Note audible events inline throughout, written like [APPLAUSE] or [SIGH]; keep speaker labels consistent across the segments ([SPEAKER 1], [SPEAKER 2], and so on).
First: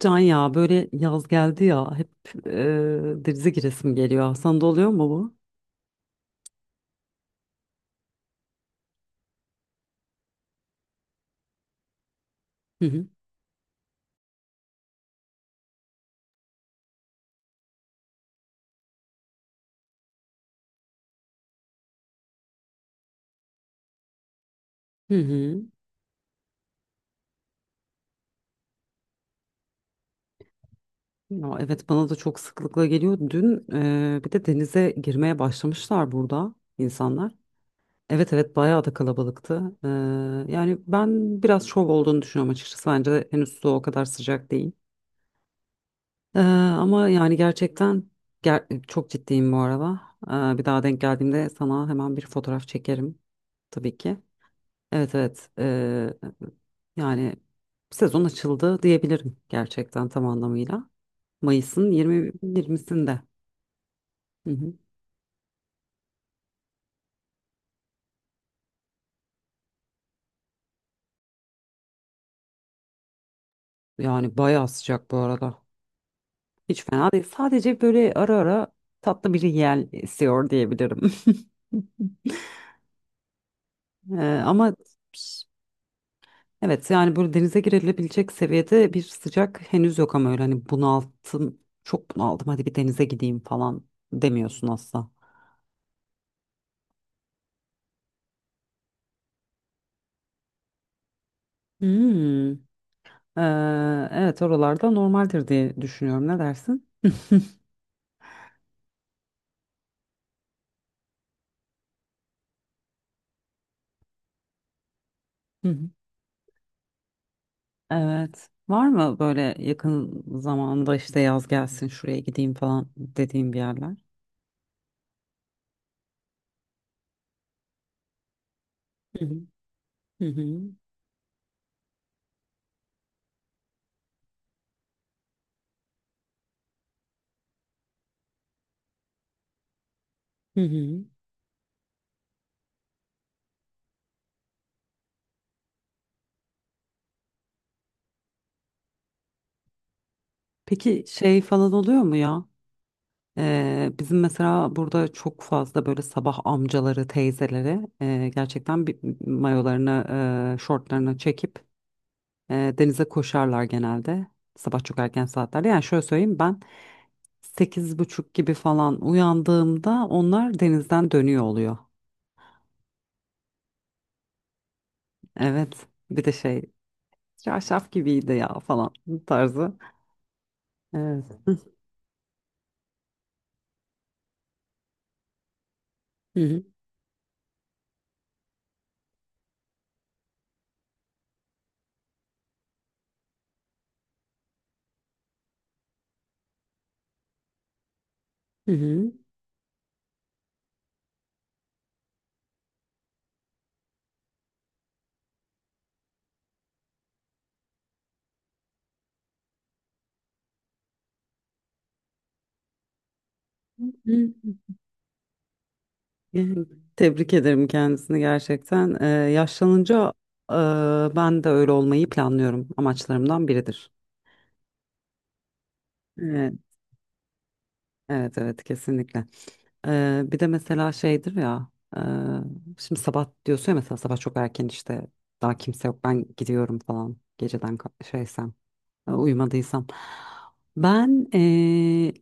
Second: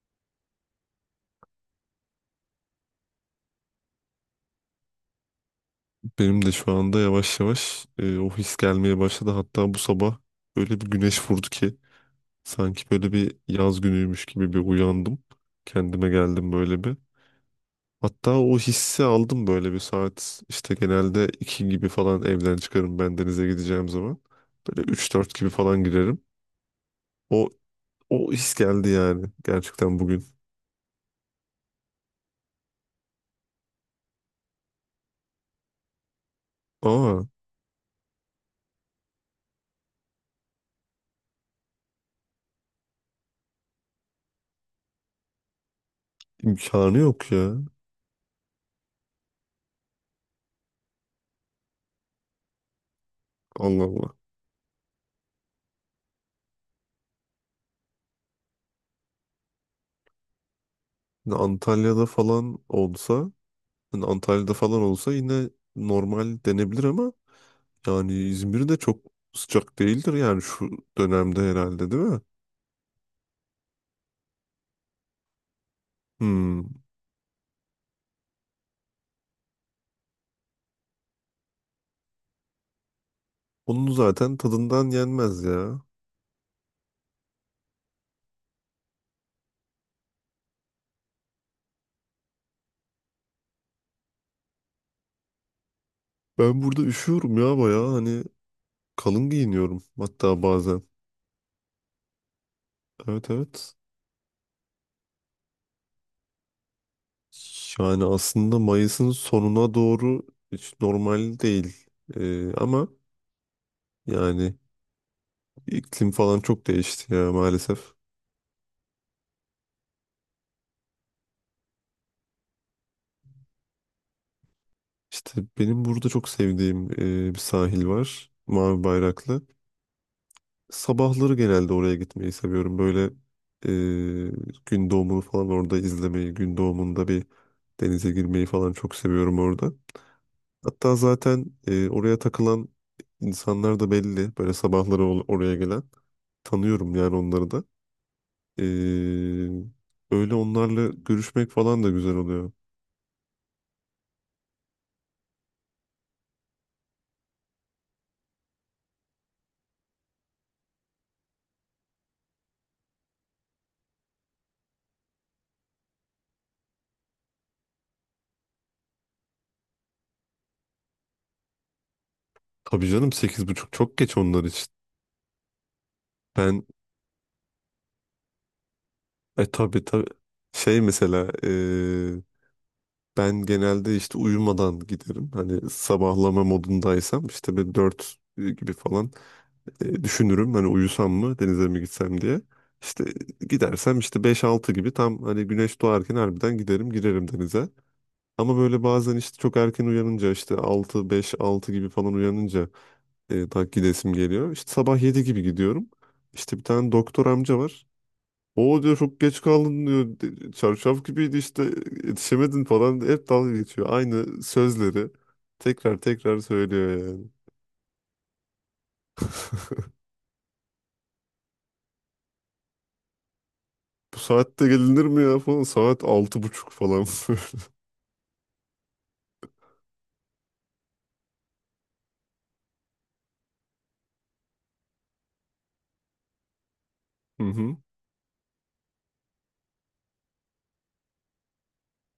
[SPEAKER 1] Can, ya böyle yaz geldi ya hep, e, denize giresim geliyor. Sana da oluyor mu bu?
[SPEAKER 2] Benim de şu anda yavaş yavaş o his gelmeye başladı. Hatta bu sabah öyle bir güneş vurdu ki
[SPEAKER 1] Hı
[SPEAKER 2] sanki
[SPEAKER 1] hı.
[SPEAKER 2] böyle bir yaz günüymüş gibi bir uyandım. Kendime geldim böyle bir. Hatta o hissi aldım böyle bir saat işte genelde 2 gibi falan evden çıkarım ben denize gideceğim zaman. Böyle
[SPEAKER 1] Hı
[SPEAKER 2] 3-4 gibi
[SPEAKER 1] hı.
[SPEAKER 2] falan girerim. O, o his geldi yani gerçekten bugün.
[SPEAKER 1] Ya, evet, bana da çok sıklıkla geliyor. Dün bir de denize girmeye başlamışlar burada
[SPEAKER 2] Aa,
[SPEAKER 1] insanlar. Evet, evet, bayağı da kalabalıktı. Yani ben biraz şov olduğunu düşünüyorum açıkçası. Bence henüz su o kadar sıcak değil.
[SPEAKER 2] imkanı
[SPEAKER 1] Ama yani
[SPEAKER 2] yok ya.
[SPEAKER 1] gerçekten çok ciddiyim bu arada. Bir daha denk geldiğimde sana hemen bir fotoğraf çekerim,
[SPEAKER 2] Allah
[SPEAKER 1] tabii ki.
[SPEAKER 2] Allah.
[SPEAKER 1] Evet, evet. Yani sezon açıldı diyebilirim gerçekten tam anlamıyla. Mayıs'ın
[SPEAKER 2] Antalya'da falan
[SPEAKER 1] 20'sinde.
[SPEAKER 2] olsa
[SPEAKER 1] Hı
[SPEAKER 2] Antalya'da
[SPEAKER 1] hı.
[SPEAKER 2] falan olsa yine normal denebilir ama yani İzmir de çok sıcak değildir yani şu dönemde herhalde, değil mi?
[SPEAKER 1] Yani bayağı sıcak bu arada.
[SPEAKER 2] Hmm.
[SPEAKER 1] Hiç fena değil. Sadece böyle ara ara tatlı bir yel esiyor diyebilirim. [LAUGHS]
[SPEAKER 2] Onun zaten
[SPEAKER 1] Ee, Ama
[SPEAKER 2] tadından yenmez ya.
[SPEAKER 1] evet, yani böyle denize girilebilecek seviyede bir sıcak henüz yok ama öyle hani bunalttım, çok bunaldım, hadi bir denize gideyim falan demiyorsun asla.
[SPEAKER 2] Ben burada üşüyorum ya, bayağı hani kalın giyiniyorum hatta bazen.
[SPEAKER 1] Hmm.
[SPEAKER 2] Evet,
[SPEAKER 1] Ee,
[SPEAKER 2] evet.
[SPEAKER 1] evet, oralarda normaldir diye düşünüyorum. Ne dersin? [LAUGHS]
[SPEAKER 2] Yani aslında Mayıs'ın sonuna doğru hiç normal değil. Ama yani
[SPEAKER 1] Hı hı.
[SPEAKER 2] iklim falan çok değişti ya, maalesef.
[SPEAKER 1] Evet. Var mı böyle yakın zamanda işte yaz gelsin şuraya gideyim falan dediğim bir yerler?
[SPEAKER 2] İşte benim burada çok sevdiğim bir sahil var. Mavi
[SPEAKER 1] Hı hı.
[SPEAKER 2] Bayraklı.
[SPEAKER 1] Hı hı.
[SPEAKER 2] Sabahları genelde oraya gitmeyi seviyorum. Böyle gün doğumunu falan orada izlemeyi, gün doğumunda bir denize girmeyi falan çok seviyorum orada.
[SPEAKER 1] Hı
[SPEAKER 2] Hatta
[SPEAKER 1] hı.
[SPEAKER 2] zaten oraya takılan insanlar da belli. Böyle sabahları oraya gelen. Tanıyorum yani onları da. E, öyle onlarla
[SPEAKER 1] Peki şey
[SPEAKER 2] görüşmek
[SPEAKER 1] falan
[SPEAKER 2] falan da
[SPEAKER 1] oluyor mu
[SPEAKER 2] güzel
[SPEAKER 1] ya?
[SPEAKER 2] oluyor.
[SPEAKER 1] Bizim mesela burada çok fazla böyle sabah amcaları, teyzeleri gerçekten bir mayolarını, şortlarını çekip denize koşarlar genelde. Sabah çok erken saatlerde. Yani şöyle söyleyeyim, ben sekiz buçuk gibi falan uyandığımda onlar denizden dönüyor oluyor.
[SPEAKER 2] Tabii canım, 8:30 çok geç onlar için.
[SPEAKER 1] Evet. Bir de şey,
[SPEAKER 2] Ben
[SPEAKER 1] çarşaf gibiydi ya falan
[SPEAKER 2] E
[SPEAKER 1] tarzı.
[SPEAKER 2] tabii, tabii. Şey
[SPEAKER 1] Evet.
[SPEAKER 2] mesela ben genelde işte uyumadan giderim. Hani
[SPEAKER 1] Hı
[SPEAKER 2] sabahlama
[SPEAKER 1] hı.
[SPEAKER 2] modundaysam işte bir 4 gibi falan düşünürüm. Hani uyusam mı denize mi gitsem diye. İşte gidersem işte 5-6 gibi tam hani güneş doğarken harbiden giderim, girerim denize. Ama
[SPEAKER 1] Hı
[SPEAKER 2] böyle
[SPEAKER 1] hı.
[SPEAKER 2] bazen işte çok erken uyanınca, işte 5-6 gibi falan uyanınca daha gidesim geliyor. İşte sabah 7 gibi gidiyorum. İşte bir tane doktor amca var. O diyor çok geç kaldın diyor. Çarşaf gibiydi, işte yetişemedin" falan. Hep dalga geçiyor. Aynı
[SPEAKER 1] [LAUGHS]
[SPEAKER 2] sözleri tekrar
[SPEAKER 1] Hı
[SPEAKER 2] tekrar
[SPEAKER 1] hı.
[SPEAKER 2] söylüyor yani.
[SPEAKER 1] Tebrik ederim kendisini gerçekten.
[SPEAKER 2] [LAUGHS]
[SPEAKER 1] Yaşlanınca e, ben de öyle olmayı planlıyorum. Amaçlarımdan biridir.
[SPEAKER 2] Bu saatte gelinir mi ya falan. Saat altı
[SPEAKER 1] Evet.
[SPEAKER 2] buçuk falan.
[SPEAKER 1] Evet, evet, kesinlikle. Bir de mesela şeydir ya, e, şimdi sabah diyorsun ya mesela sabah çok erken işte daha kimse yok ben gidiyorum falan
[SPEAKER 2] [LAUGHS] Hı
[SPEAKER 1] geceden
[SPEAKER 2] hı.
[SPEAKER 1] şeysem, uyumadıysam. Ben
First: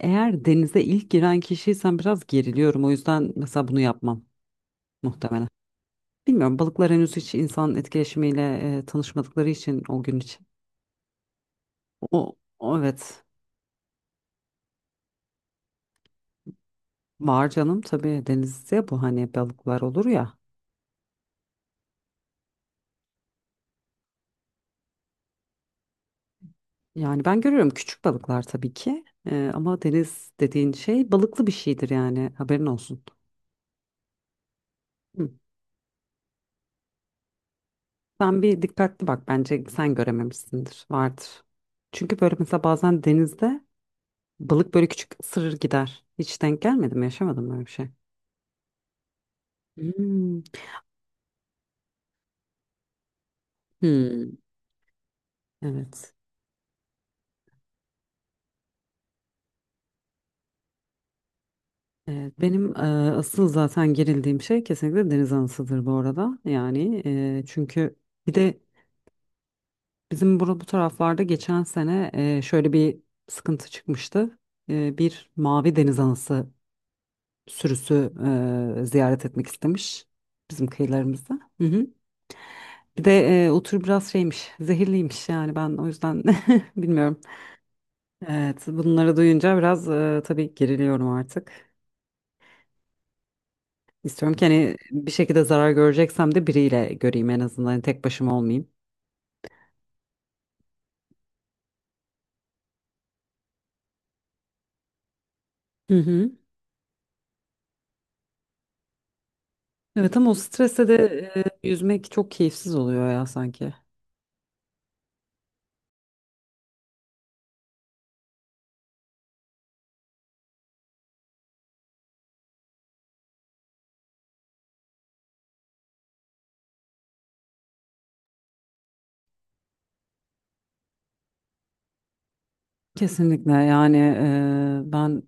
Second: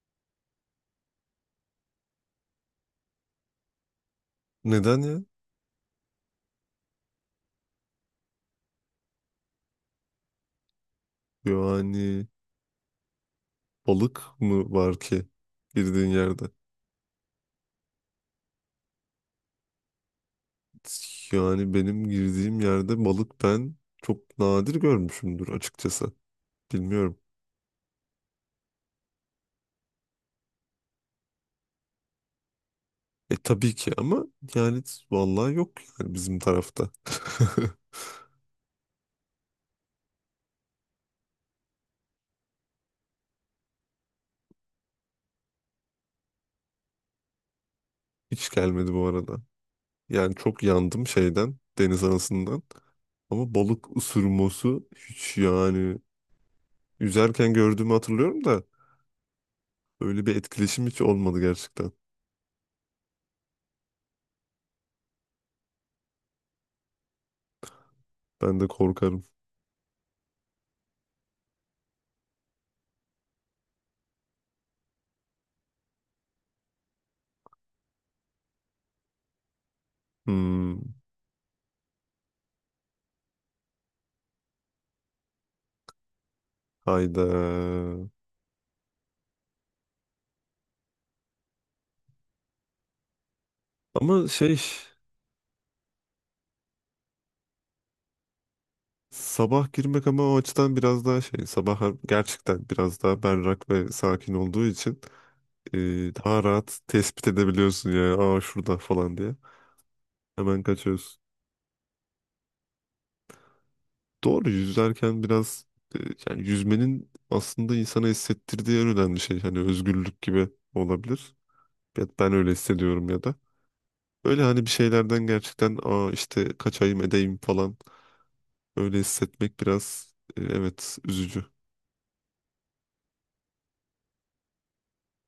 [SPEAKER 1] eğer denize ilk giren kişiysem biraz geriliyorum, o yüzden mesela bunu yapmam
[SPEAKER 2] Neden ya?
[SPEAKER 1] muhtemelen. Bilmiyorum, balıklar henüz hiç insan etkileşimiyle tanışmadıkları için o gün için.
[SPEAKER 2] Yani
[SPEAKER 1] O, o Evet,
[SPEAKER 2] balık mı var ki girdiğin yerde?
[SPEAKER 1] var canım, tabii denizde bu, hani balıklar olur ya.
[SPEAKER 2] Yani benim girdiğim yerde balık ben çok nadir görmüşümdür açıkçası. Bilmiyorum.
[SPEAKER 1] Yani ben görüyorum küçük balıklar tabii ki. Ama deniz dediğin şey balıklı bir şeydir yani, haberin olsun.
[SPEAKER 2] E tabii ki ama yani
[SPEAKER 1] Hı.
[SPEAKER 2] vallahi yok yani bizim tarafta. [LAUGHS]
[SPEAKER 1] Sen bir dikkatli bak, bence sen görememişsindir, vardır. Çünkü böyle mesela bazen denizde balık böyle küçük ısırır gider. Hiç denk gelmedi mi, yaşamadın mı öyle bir şey?
[SPEAKER 2] Hiç gelmedi bu arada. Yani
[SPEAKER 1] Hmm.
[SPEAKER 2] çok yandım şeyden, deniz anasından. Ama balık
[SPEAKER 1] Hmm.
[SPEAKER 2] ısırması hiç yani,
[SPEAKER 1] Evet.
[SPEAKER 2] yüzerken gördüğümü hatırlıyorum da öyle bir etkileşim hiç olmadı gerçekten.
[SPEAKER 1] Evet, benim asıl zaten gerildiğim şey kesinlikle deniz anasıdır bu arada. Yani çünkü bir de
[SPEAKER 2] Ben de korkarım.
[SPEAKER 1] bizim bu taraflarda geçen sene şöyle bir sıkıntı çıkmıştı. Bir mavi deniz anası sürüsü ziyaret etmek istemiş bizim
[SPEAKER 2] Hmm,
[SPEAKER 1] kıyılarımızda. Hı hı. Bir de o tür biraz şeymiş, zehirliymiş, yani ben o yüzden [LAUGHS] bilmiyorum.
[SPEAKER 2] hayda.
[SPEAKER 1] Evet, bunları duyunca biraz tabii geriliyorum artık.
[SPEAKER 2] Ama
[SPEAKER 1] İstiyorum ki
[SPEAKER 2] şey,
[SPEAKER 1] hani bir şekilde zarar göreceksem de biriyle göreyim, en azından hani tek başıma olmayayım.
[SPEAKER 2] sabah girmek ama o açıdan biraz daha şey, sabah gerçekten biraz daha berrak ve sakin olduğu için e,
[SPEAKER 1] Hı hı.
[SPEAKER 2] daha rahat tespit edebiliyorsun ya. Aa, şurada falan diye.
[SPEAKER 1] Evet, ama o
[SPEAKER 2] Hemen
[SPEAKER 1] streste de
[SPEAKER 2] kaçıyorsun.
[SPEAKER 1] yüzmek çok keyifsiz oluyor ya sanki.
[SPEAKER 2] Doğru, yüzerken biraz e, yani yüzmenin aslında insana hissettirdiği en önemli şey hani özgürlük gibi olabilir. Ya ben öyle hissediyorum ya da. Öyle hani bir şeylerden gerçekten, aa işte kaçayım edeyim falan, öyle hissetmek biraz evet, üzücü.
[SPEAKER 1] Kesinlikle yani. Ben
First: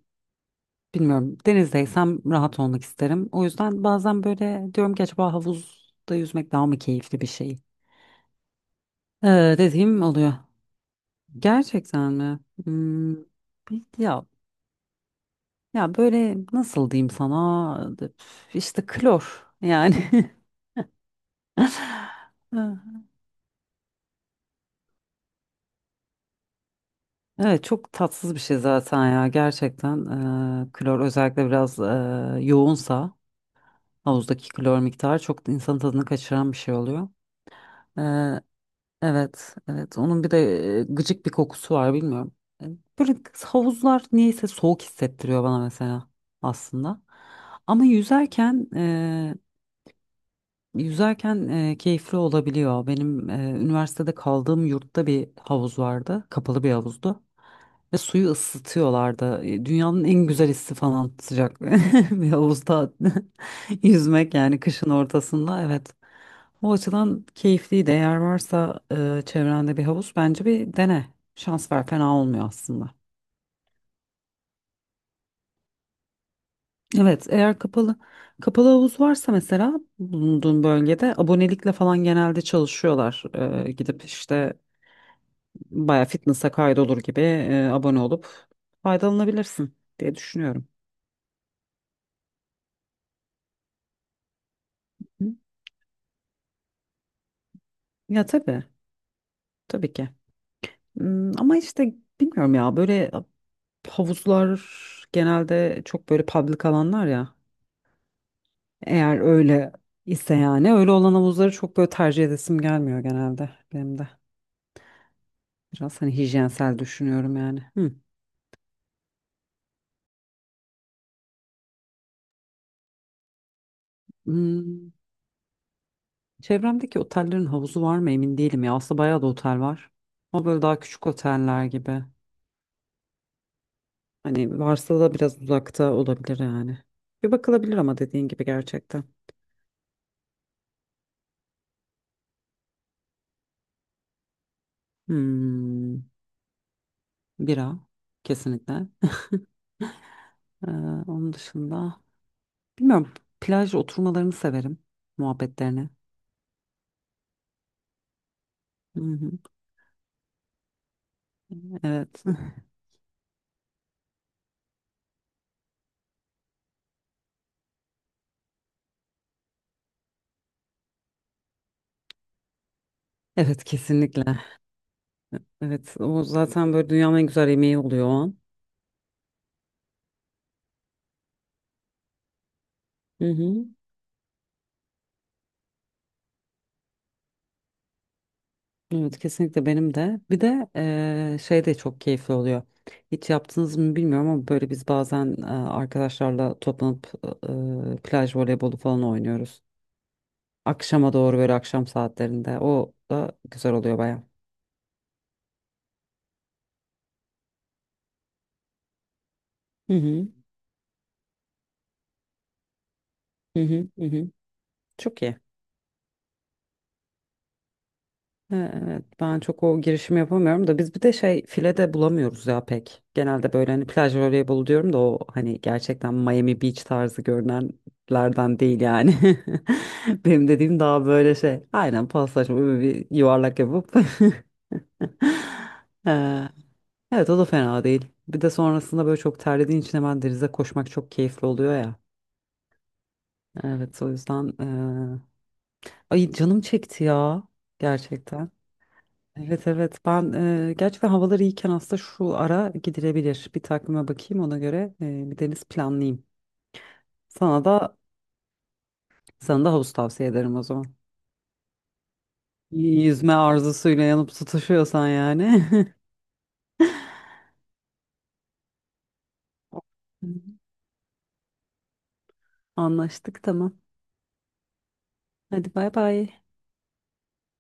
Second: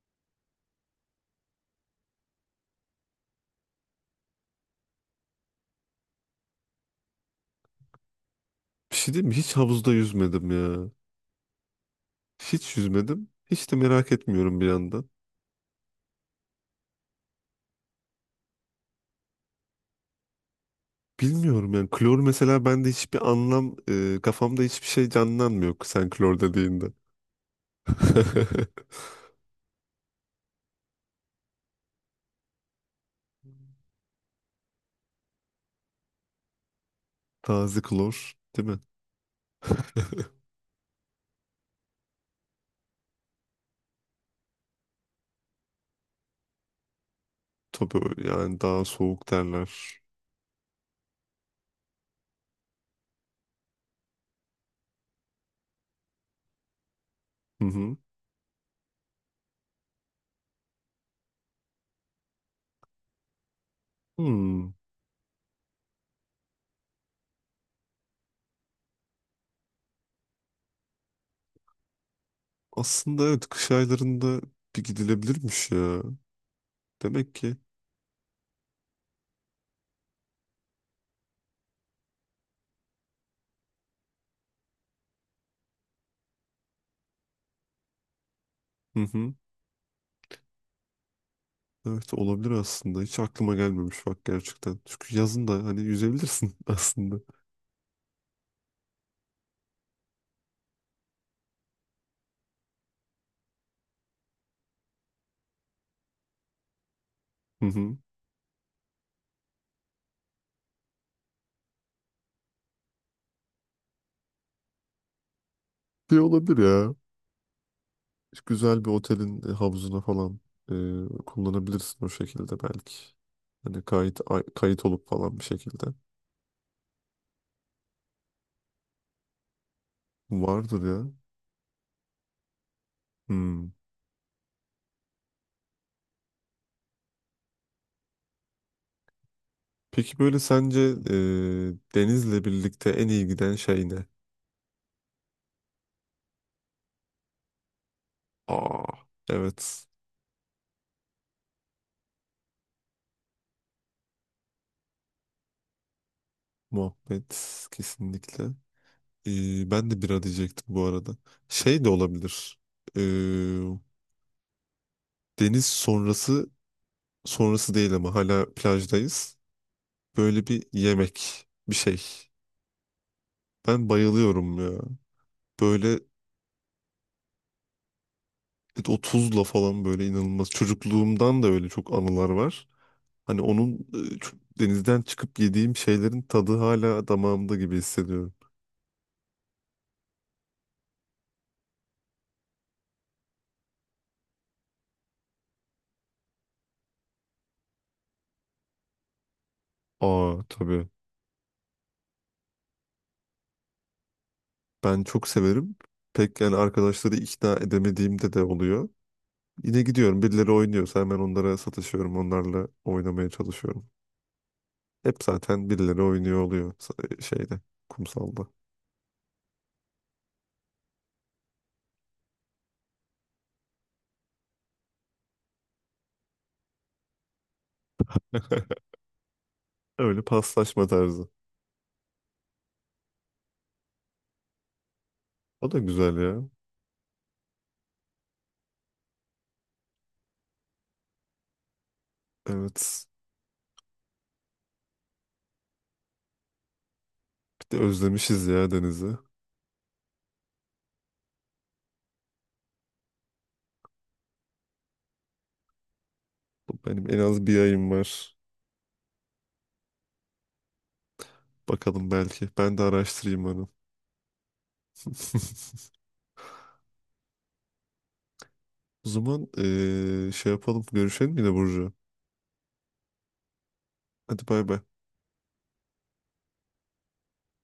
[SPEAKER 1] bilmiyorum, denizdeysem rahat olmak isterim. O yüzden bazen böyle diyorum ki, acaba havuzda yüzmek daha mı keyifli bir şey?
[SPEAKER 2] Bir şey diyeyim mi? Hiç havuzda
[SPEAKER 1] Dediğim oluyor.
[SPEAKER 2] yüzmedim ya.
[SPEAKER 1] Gerçekten mi?
[SPEAKER 2] Hiç
[SPEAKER 1] Hmm,
[SPEAKER 2] yüzmedim. Hiç de
[SPEAKER 1] bir-
[SPEAKER 2] merak
[SPEAKER 1] ya
[SPEAKER 2] etmiyorum bir yandan.
[SPEAKER 1] böyle nasıl diyeyim sana, üf, işte klor yani.
[SPEAKER 2] Bilmiyorum yani klor mesela bende
[SPEAKER 1] [LAUGHS]
[SPEAKER 2] hiçbir anlam kafamda hiçbir şey canlanmıyor sen klor dediğinde.
[SPEAKER 1] Evet, çok
[SPEAKER 2] [LAUGHS]
[SPEAKER 1] tatsız bir şey zaten ya gerçekten. Klor özellikle biraz yoğunsa havuzdaki klor miktarı çok insanın tadını kaçıran bir şey oluyor.
[SPEAKER 2] Taze klor,
[SPEAKER 1] Ee,
[SPEAKER 2] değil mi?
[SPEAKER 1] evet, evet. Onun bir
[SPEAKER 2] [LAUGHS]
[SPEAKER 1] de gıcık bir kokusu var, bilmiyorum. E, Böyle havuzlar niyeyse soğuk hissettiriyor bana mesela, aslında. Ama
[SPEAKER 2] Tabii yani daha soğuk derler.
[SPEAKER 1] yüzerken keyifli olabiliyor. Benim üniversitede kaldığım yurtta bir havuz vardı. Kapalı bir havuzdu.
[SPEAKER 2] Hı hı.
[SPEAKER 1] Ve suyu ısıtıyorlardı. Dünyanın en güzel hissi falan, sıcak [LAUGHS] bir havuzda [LAUGHS] yüzmek, yani
[SPEAKER 2] Hmm.
[SPEAKER 1] kışın ortasında. Evet. O açıdan keyifliydi. Eğer varsa çevrende bir havuz, bence bir dene. Şans ver, fena olmuyor aslında.
[SPEAKER 2] Aslında evet, kış aylarında bir gidilebilirmiş ya.
[SPEAKER 1] Evet,
[SPEAKER 2] Demek ki.
[SPEAKER 1] eğer kapalı havuz varsa mesela bulunduğun bölgede abonelikle falan genelde çalışıyorlar. Gidip işte baya fitness'a kaydolur gibi abone olup
[SPEAKER 2] Hı hı.
[SPEAKER 1] faydalanabilirsin diye düşünüyorum.
[SPEAKER 2] Evet, olabilir aslında. Hiç aklıma gelmemiş bak gerçekten. Çünkü
[SPEAKER 1] Hı?
[SPEAKER 2] yazın da hani yüzebilirsin [LAUGHS] aslında.
[SPEAKER 1] Ya, tabii, tabii ki. Hmm, ama işte bilmiyorum ya, böyle havuzlar genelde çok böyle public alanlar ya.
[SPEAKER 2] Hı hı.
[SPEAKER 1] Eğer öyle ise yani, öyle olan havuzları çok böyle tercih edesim gelmiyor genelde benim de. Biraz hani
[SPEAKER 2] Bir olabilir
[SPEAKER 1] hijyensel
[SPEAKER 2] ya.
[SPEAKER 1] düşünüyorum yani. Hı.
[SPEAKER 2] Güzel bir otelin havuzuna falan kullanabilirsin o şekilde belki. Hani kayıt
[SPEAKER 1] Hmm.
[SPEAKER 2] olup falan bir şekilde.
[SPEAKER 1] Çevremdeki otellerin havuzu var mı emin değilim ya. Aslında bayağı da otel var. Ama böyle daha
[SPEAKER 2] Vardır
[SPEAKER 1] küçük
[SPEAKER 2] ya.
[SPEAKER 1] oteller gibi.
[SPEAKER 2] Hmm.
[SPEAKER 1] Hani varsa da biraz uzakta olabilir yani. Bir bakılabilir ama dediğin gibi gerçekten.
[SPEAKER 2] Peki böyle sence Deniz'le birlikte en iyi giden şey ne?
[SPEAKER 1] Hmm. Bira
[SPEAKER 2] Aa,
[SPEAKER 1] kesinlikle.
[SPEAKER 2] evet.
[SPEAKER 1] Ee, Onun dışında bilmiyorum, plaj oturmalarını severim, muhabbetlerini.
[SPEAKER 2] Muhabbet kesinlikle.
[SPEAKER 1] Hı hı.
[SPEAKER 2] E, ben de bira diyecektim bu arada. Şey de
[SPEAKER 1] Evet.
[SPEAKER 2] olabilir.
[SPEAKER 1] [LAUGHS]
[SPEAKER 2] E, Deniz sonrası değil ama hala plajdayız. Böyle bir yemek, bir şey.
[SPEAKER 1] Evet,
[SPEAKER 2] Ben
[SPEAKER 1] kesinlikle.
[SPEAKER 2] bayılıyorum ya.
[SPEAKER 1] Evet,
[SPEAKER 2] Böyle
[SPEAKER 1] o zaten böyle dünyanın en güzel yemeği oluyor o an.
[SPEAKER 2] o tuzla falan böyle inanılmaz. Çocukluğumdan da öyle çok anılar var.
[SPEAKER 1] Hı
[SPEAKER 2] Hani
[SPEAKER 1] hı.
[SPEAKER 2] onun denizden çıkıp yediğim şeylerin tadı hala damağımda gibi hissediyorum.
[SPEAKER 1] Evet, kesinlikle benim de. Bir de şey de çok keyifli oluyor. Hiç yaptınız mı bilmiyorum ama böyle biz bazen arkadaşlarla toplanıp plaj voleybolu falan oynuyoruz.
[SPEAKER 2] Aa, tabii.
[SPEAKER 1] Akşama doğru, böyle akşam saatlerinde. O da güzel oluyor baya.
[SPEAKER 2] Ben çok severim. Pek yani, arkadaşları ikna edemediğimde de oluyor. Yine
[SPEAKER 1] Hı
[SPEAKER 2] gidiyorum,
[SPEAKER 1] hı.
[SPEAKER 2] birileri oynuyorsa hemen onlara sataşıyorum. Onlarla oynamaya
[SPEAKER 1] Hı
[SPEAKER 2] çalışıyorum.
[SPEAKER 1] hı. Hı hı. Çok
[SPEAKER 2] Hep
[SPEAKER 1] iyi.
[SPEAKER 2] zaten birileri oynuyor oluyor şeyde, kumsalda.
[SPEAKER 1] Evet, ben çok o girişimi yapamıyorum da, biz bir de şey, file de bulamıyoruz ya pek. Genelde böyle hani plaj voleybolu diyorum da o hani gerçekten Miami Beach tarzı görünenlerden değil
[SPEAKER 2] [LAUGHS]
[SPEAKER 1] yani. [LAUGHS]
[SPEAKER 2] Öyle
[SPEAKER 1] Benim dediğim
[SPEAKER 2] paslaşma
[SPEAKER 1] daha
[SPEAKER 2] tarzı.
[SPEAKER 1] böyle şey. Aynen, paslaşma, böyle bir yuvarlak yapıp. [LAUGHS]
[SPEAKER 2] O da güzel ya.
[SPEAKER 1] Ee, evet, o da fena değil. Bir de sonrasında böyle çok terlediğin için hemen denize koşmak çok keyifli oluyor ya.
[SPEAKER 2] Evet.
[SPEAKER 1] Evet, o yüzden. Ay, canım çekti ya
[SPEAKER 2] Bir de özlemişiz
[SPEAKER 1] gerçekten.
[SPEAKER 2] ya denizi.
[SPEAKER 1] Evet, evet, ben gerçekten havalar iyiyken aslında şu ara gidilebilir. Bir takvime bakayım, ona göre bir deniz planlayayım.
[SPEAKER 2] Benim en az bir
[SPEAKER 1] Sana
[SPEAKER 2] ayım
[SPEAKER 1] da
[SPEAKER 2] var.
[SPEAKER 1] sana da havuz tavsiye ederim o zaman.
[SPEAKER 2] Bakalım belki. Ben de
[SPEAKER 1] İyi. Yüzme
[SPEAKER 2] araştırayım onu.
[SPEAKER 1] arzusuyla yanıp tutuşuyorsan yani.
[SPEAKER 2] [LAUGHS] O zaman şey
[SPEAKER 1] [LAUGHS]
[SPEAKER 2] yapalım. Görüşelim yine, Burcu.
[SPEAKER 1] Anlaştık, tamam.
[SPEAKER 2] Hadi, bay bay.
[SPEAKER 1] Hadi bay bay.